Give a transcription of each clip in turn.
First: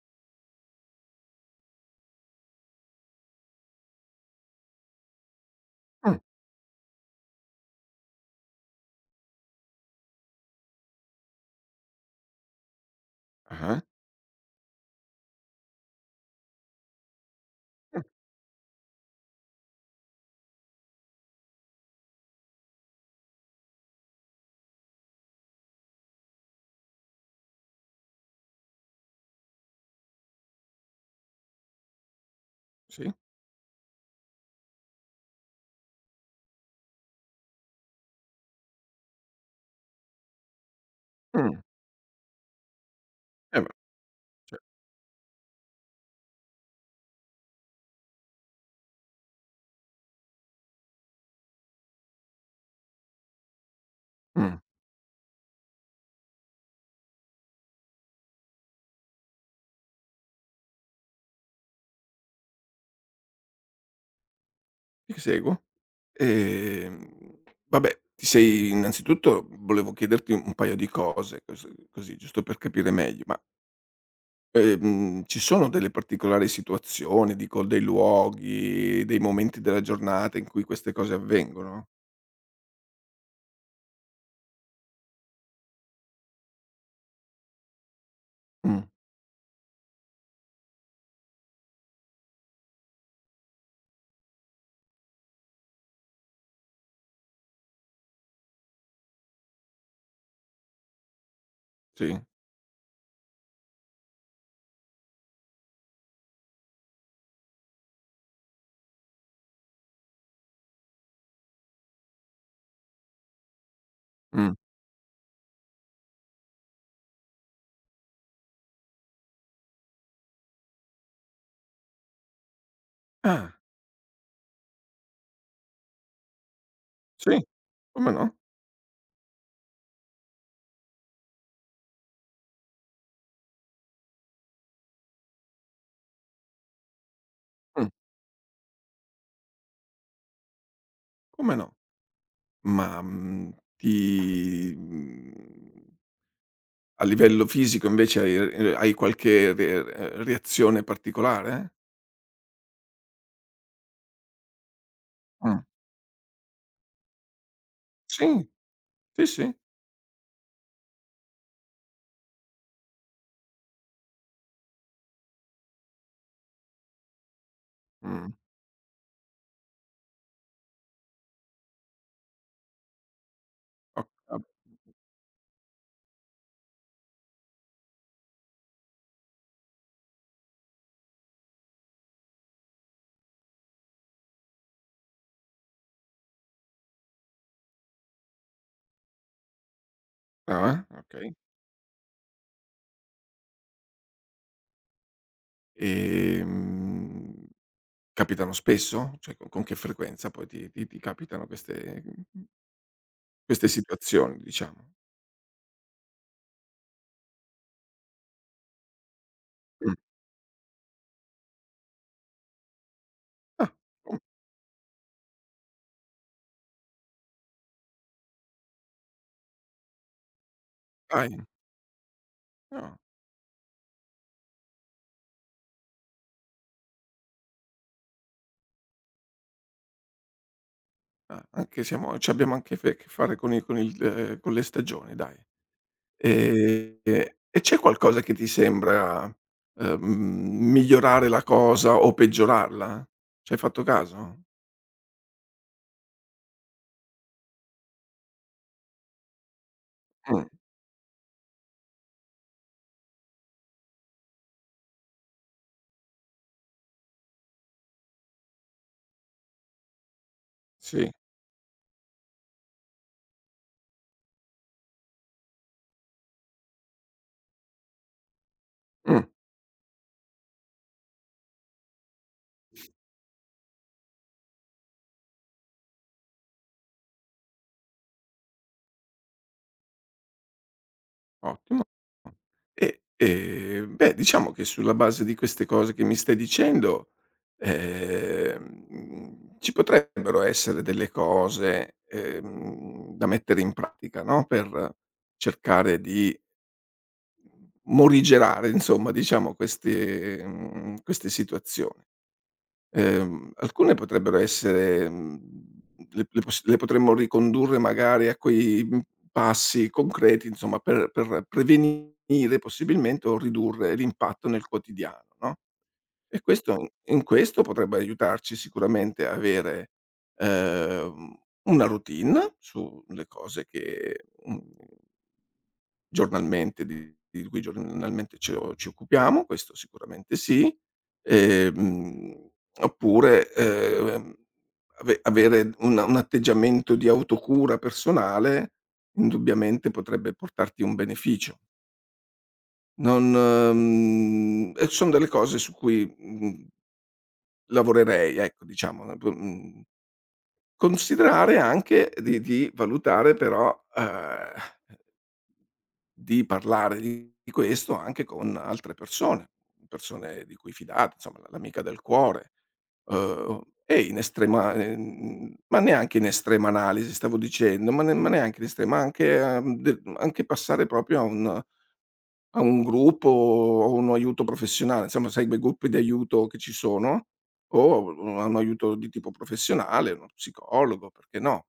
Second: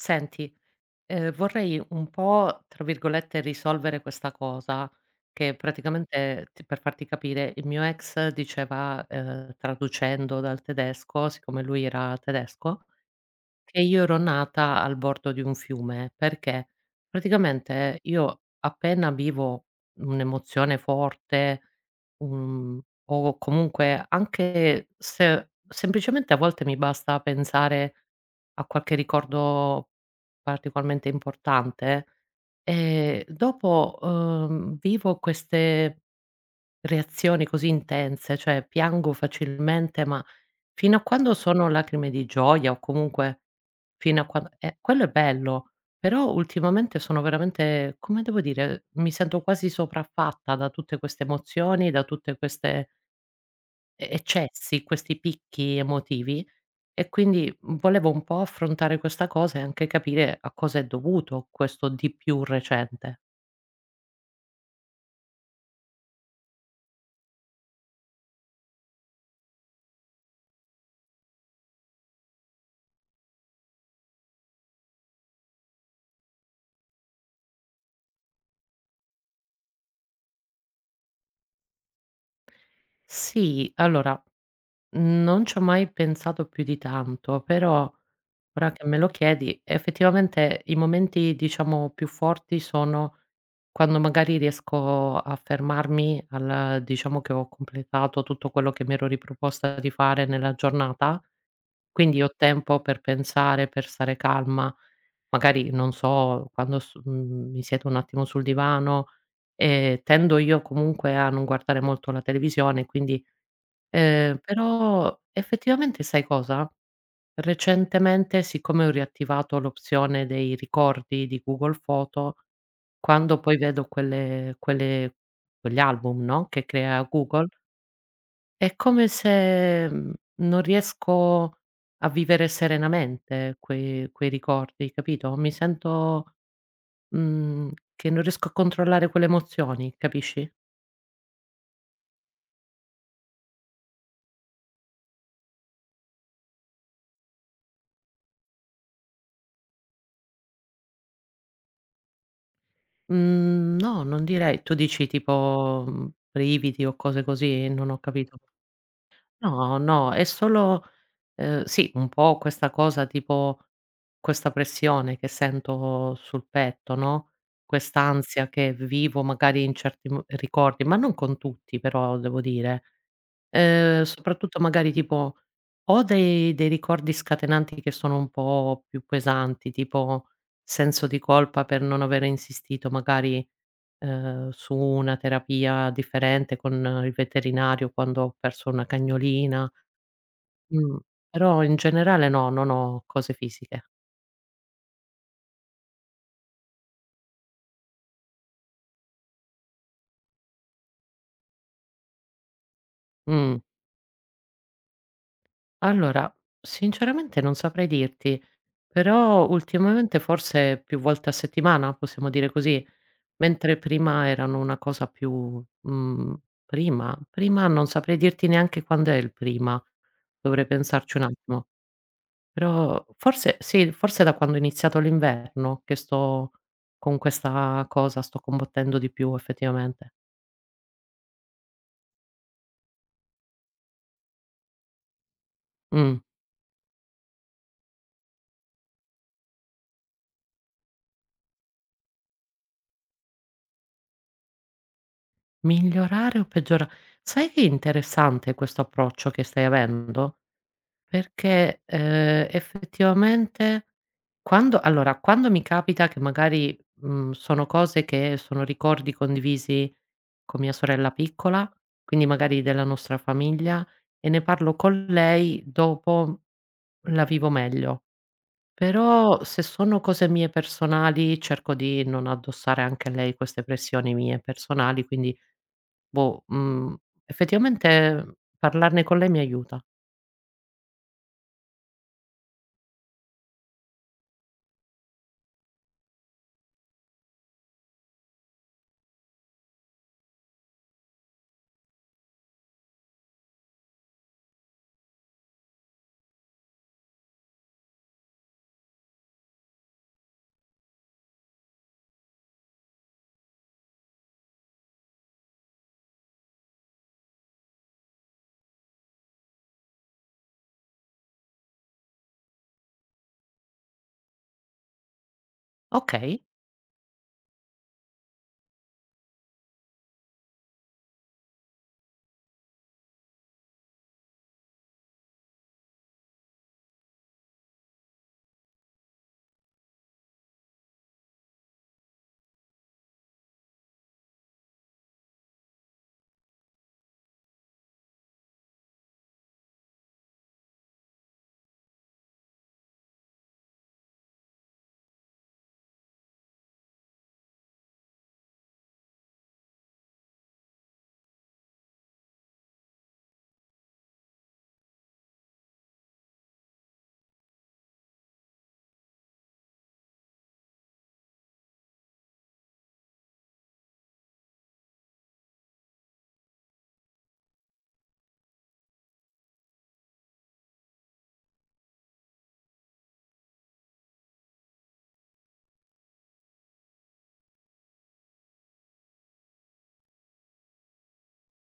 Senti, vorrei un po', tra virgolette, "risolvere" questa cosa che Mh. praticamente t per farti capire, il mio ex diceva, traducendo dal tedesco, siccome lui era tedesco, Ah-ah. che io ero nata al bordo di un fiume, perché praticamente Mh. io, appena vivo un'emozione forte, un o comunque anche se semplicemente a volte mi basta pensare a qualche ricordo particolarmente importante, Sì. Dopo, vivo queste reazioni così intense, cioè piango facilmente, ma fino a quando Mh. sono lacrime di gioia o comunque, Eh beh. fino a quan quello è bello, però ultimamente sono veramente, come devo dire, mi sento quasi sopraffatta da tutte queste emozioni, da tutte queste e Mh. eccessi, questi picchi emotivi, e quindi volevo un po' affrontare questa cosa e anche capire a cosa è dovuto questo di più recente. Ti seguo. Ehm, Vabbè, ti sei innanzitutto volevo chiederti un paio di cose, così giusto per capire meglio, ma, ci sono delle particolari situazioni, dico dei luoghi, dei momenti della giornata in cui queste cose avvengono? Sì, allora, non c'ho mai pensato più di tanto, però ora Mh. che me lo chiedi, effettivamente i momenti, diciamo, più forti sono quando magari riesco a fermarmi, al diciamo che ho completato tutto quello che mi ero riproposta di fare nella giornata, Sì. quindi ho tempo per pensare, per stare calma. Magari, non so, quando mi siedo un attimo sul divano, tendo io comunque a non guardare molto la televisione, quindi, Mh. però effettivamente sai cosa? Recentemente, siccome ho riattivato l'opzione dei ricordi di Google Foto, quando Ah, poi vedo quelle quegli album, no, che crea sì, Google, come no. è come se, non riesco a vivere serenamente quei ricordi, capito? Mi sento, mhmm, Mh. che non riesco a controllare quelle emozioni, capisci? Come no. Ma, mhmm, ti mhmm A livello fisico invece hai hai qualche re reazione particolare? Mhmm, no, non direi, tu dici Mh. tipo, mhmm, brividi o cose così? Non ho Sì, capito. sì, sì. No, no, è solo, sì, un po' questa cosa, tipo questa pressione che sento sul petto, no, Mh. quest'ansia che vivo magari in certi mo ricordi, ma non con tutti, però devo dire, O a soprattutto magari tipo o dei ricordi scatenanti che sono un po' più pesanti, tipo senso di colpa per non avere insistito magari, su una terapia differente con il veterinario quando ho perso una cagnolina. Ah-ah, Mh, okay. però in generale no, non ho cose fisiche. Ehm, Capitano spesso? Cioè co con che frequenza poi ti capitano queste Mh. queste situazioni diciamo? Allora, sinceramente non saprei dirti, però Mh. ultimamente forse più volte a settimana, possiamo dire così, Ah, mentre oh, prima erano una cosa più, prima? Prima non saprei dirti neanche quand'è il prima, dovrei pensarci un dai. attimo. Ah, Però forse sì, forse da quando è iniziato l'inverno che sto, con questa cosa, sto combattendo di più effettivamente. ah, anche siamo c'abbiamo anche fe che fare con i con il con le stagioni dai. Mh. E c'è qualcosa che ti sembra, migliorare la cosa o peggiorarla? Ci hai fatto caso? Migliorare o peggiora, sai che interessante questo approccio che stai avendo? Mh, Perché, effettivamente quando mi capita che magari, sono cose che sono ricordi condivisi con mia sì, sorella piccola, quindi magari della nostra famiglia, e ne parlo con lei, dopo la vivo meglio. mh, Però se sono cose mie personali cerco di non addossare anche a lei queste pressioni mie personali, quindi boh, effettivamente parlarne con lei mi aiuta. ottimo. E, beh, diciamo che sulla base di queste cose che mi stai dicendo, ci potrebbero essere delle cose, da mettere in pratica, no, per cercare di morigerare insomma, diciamo queste queste situazioni. Alcune potrebbero essere le potremmo ricondurre magari a quei, passi concreti insomma per prevenire possibilmente o ridurre l'impatto nel quotidiano, no, e Okay, questo potrebbe aiutarci sicuramente a avere, ehm, una routine sulle cose che, mhmm Giornalmente di cui giornalmente ci occupiamo, questo sicuramente sì. Ehm, Oppure, avere un atteggiamento di autocura personale indubbiamente potrebbe portarti un beneficio. Non mhmm, E son delle cose su cui, lavorerei, ecco, diciamo. Mhmm, Considerare anche di valutare però, Di parlare di questo anche con altre persone, persone di cui fidate, insomma la l'amica del cuore, e in estrema ma neanche in estrema analisi stavo dicendo, ma ne ma neanche in estrema, anche a de anche passare proprio a un gruppo o un aiuto professionale, insomma sai quei gruppi di aiuto che ci sono, o a un aiuto di tipo professionale, uno psicologo, perché no.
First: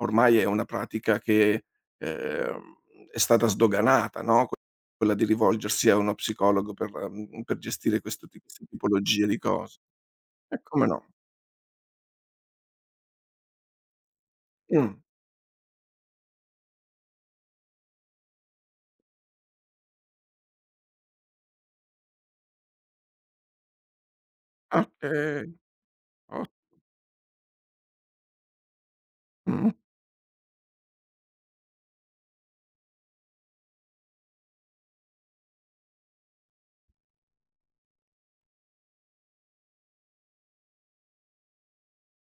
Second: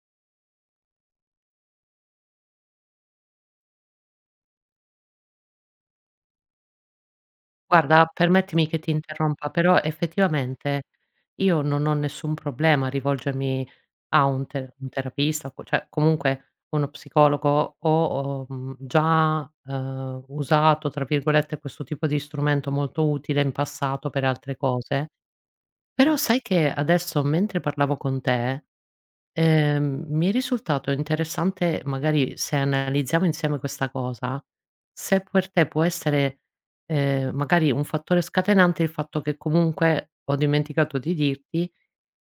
Ormai è una pratica che, ehm, è stata sdoganata, no, quella di rivolgersi a uno psicologo per per gestire guarda, questo ti queste permettimi che ti tipologie di interrompa, però cose. E effettivamente come no. io non ho nessun problema a rivolgermi a un Mh. terapista, co cioè comunque uno psicologo. Ho già, usato, tra virgolette, questo tipo di strumento molto utile in passato per altre cose, Okay. però sai O che adesso mentre parlavo con te, Mh, mi è risultato interessante, magari se analizziamo insieme questa cosa, se per te può essere, magari un fattore scatenante il fatto che comunque ho dimenticato di dirti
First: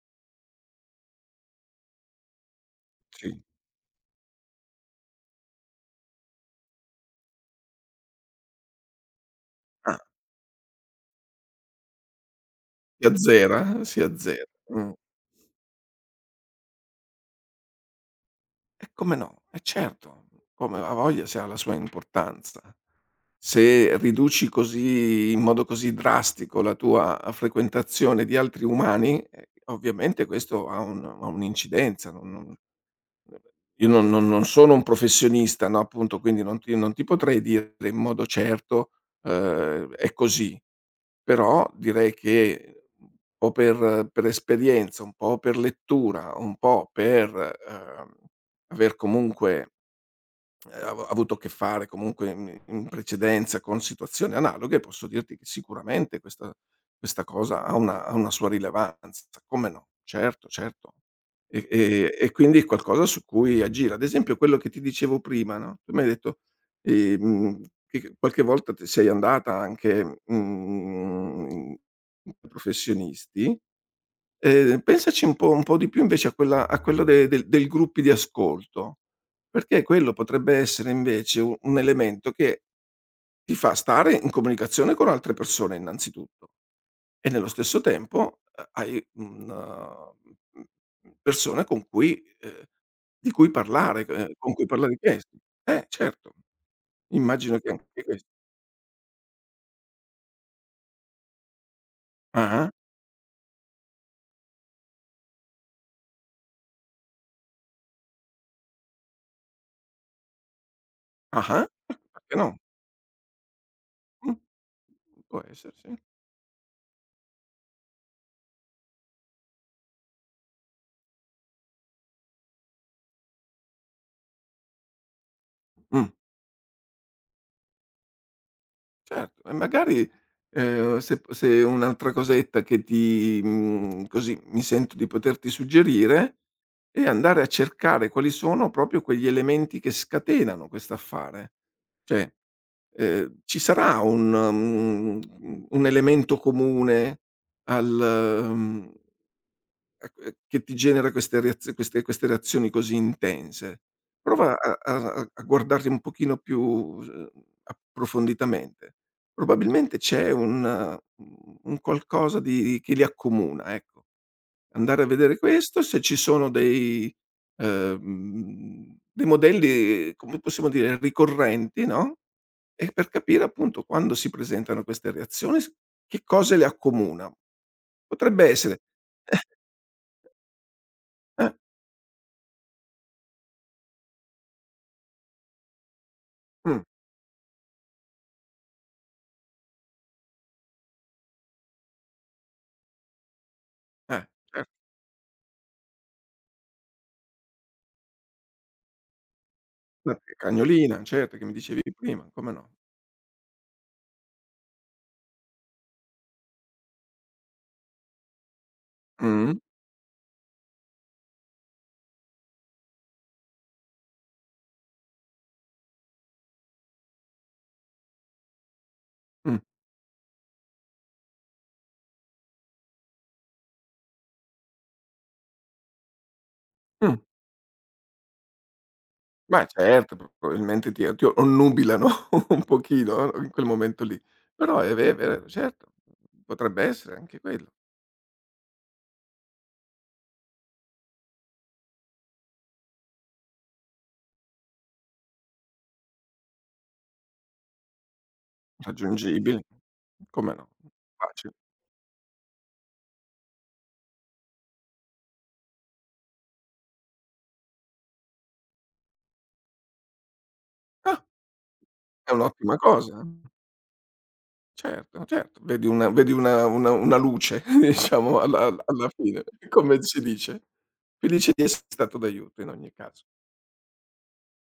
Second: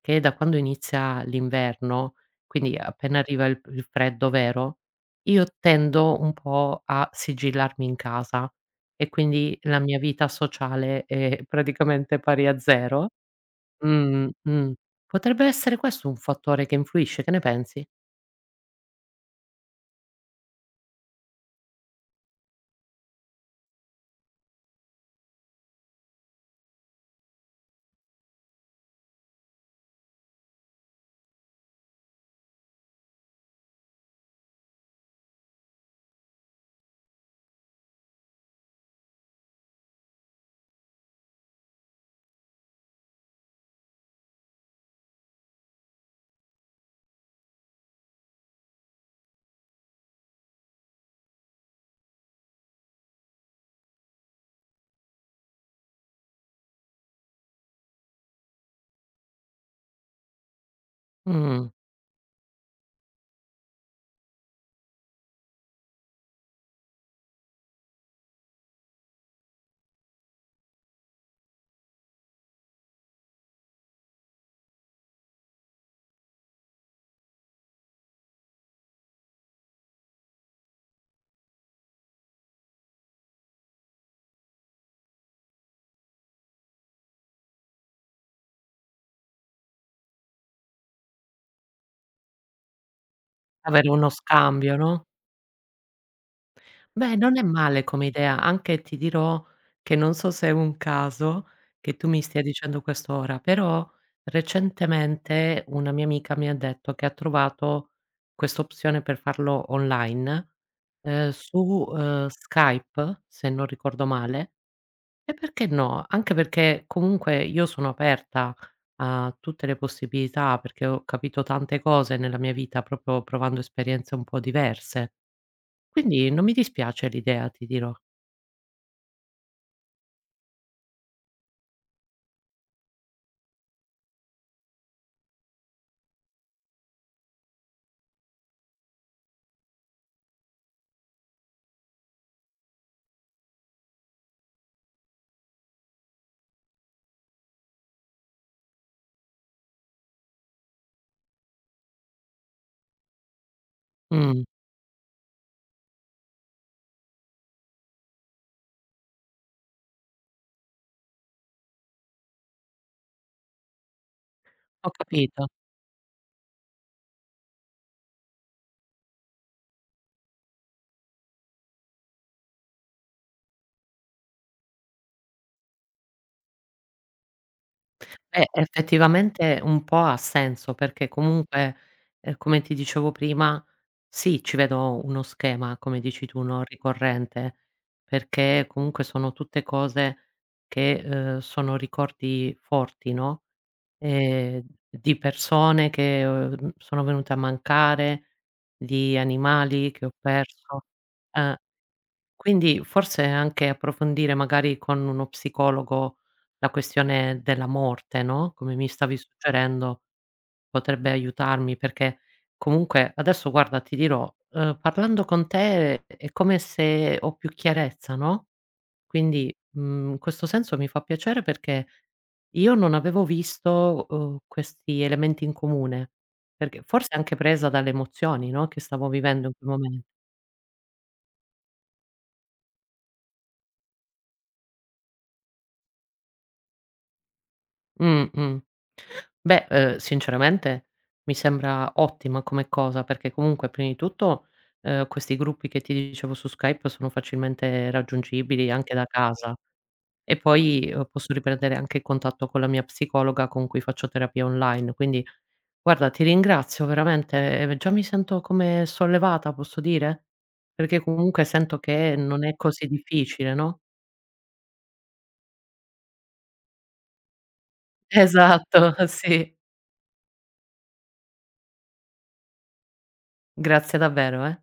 che da quando inizia l'inverno, quindi appena sì. arriva il freddo vero, io tendo un po' a sigillarmi in casa e quindi la Ah, mia vita sociale è praticamente pari a si 0. azzera? Si Mh, azzera. mh. Mh. Potrebbe essere questo un fattore che influisce, che ne pensi? E come no, e certo. Come, ha voglia se ha la sua importanza. Se riduci così in modo così drastico la tua frequentazione di altri umani, ovviamente questo ha un ha un'incidenza, non non io non sono un professionista, no, appunto, quindi non ti potrei dire in modo certo, è così, però direi che o per esperienza, un po' per lettura, un po' per, ehm, aver comunque av avuto a che fare comunque in precedenza con situazioni analoghe, posso dirti che sicuramente questa questa cosa ha una sua rilevanza. Come no, certo, certo. E Mh, e e quindi è qualcosa su cui agire. Ad esempio quello che ti dicevo prima, no, tu mi hai detto, che qualche volta t sei andata anche, professionisti. Pensaci un po' di più invece a quella a quello de del del gruppi di ascolto, perché quello potrebbe essere invece u un elemento che ti fa stare in comunicazione con altre persone innanzitutto e nello stesso tempo, hai una mhmm, persone con cui di cui avere parlare, uno con cui scambio, parlare di no? questo. Certo, Beh, non è immagino che male anche come questo idea, anche ti dirò che non so se è un caso che tu mi stia ah-ah, dicendo questo ora, però recentemente una mia amica mi ha detto che ha trovato quest'opzione per farlo online, ah-ah, su, perché no? Skype, se non ricordo Mh, male. E può perché essere, sì. no? Anche perché comunque io sono aperta a tutte le possibilità, perché ho capito tante cose nella mia vita proprio provando esperienze un po' diverse. Mh. Quindi non mi dispiace l'idea, ti dirò. Certo, e magari, se un'altra cosetta che ti così mi sento di poterti suggerire, è andare a cercare quali sono proprio quegli elementi che scatenano quest'affare. Cioè, ci sarà un un elemento comune al mhmm che ti genera queste reaz queste reazioni così intense. Mh, Prova a guardarli un pochino più, approfonditamente. Probabilmente c'è un u un qualcosa di che li accomuna, ecco. ho Andare a vedere capito. questo, se ci sono dei, dei modelli, come possiamo dire, ricorrenti, no, e per capire appunto quando si presentano queste reazioni s che cosa le accomuna. Potrebbe essere Effettivamente un po' ha senso, perché comunque, come ti dicevo prima, sì, ci vedo uno schema, come dici tu, no, Mh, ricorrente, perché comunque sono tutte cose che, sono ricordi forti, no? eh, Ehm, certo. di persone che, sono venute a mancare, di animali che ho Ma perso. Cagnolina, certo, che mi Eh. dicevi prima, come no. Quindi forse anche approfondire magari con uno psicologo la questione della morte, no, come mi stavi Mh-mh, suggerendo, potrebbe aiutarmi, perché comunque adesso, guarda, ti dirò, parlando con te è come se ho più chiarezza, no, quindi, mh, in questo senso mi fa piacere perché io non avevo visto, questi elementi in comune, perché forse mh. anche presa dalle emozioni, no, che stavo vivendo in Ma quel momen. certo, p probabilmente ti onnubilano un pochino, no, in quel momento lì. Però è ve è vero, certo, potrebbe essere anche quello. Mh, mh. Beh, sinceramente mi sembra ottima come cosa, perché comunque prima di tutto, questi gruppi che ti dicevo su Skype sono facilmente raggiungibili anche da casa, Raggiungibile, e come no, poi, posso facile. riprendere anche il contatto con la mia psicologa con cui faccio terapia online. Quindi guarda, ti ringrazio veramente, già mi sento come sollevata, posso dire? Perché Ah, comunque sento che è non è un'ottima così cosa, eh. difficile, no? Certo, certo. Vedi una luce diciamo Esatto, alla fine, sì. come si dice. Felice di esserti stato d'aiuto in ogni caso. Grazie davvero, eh.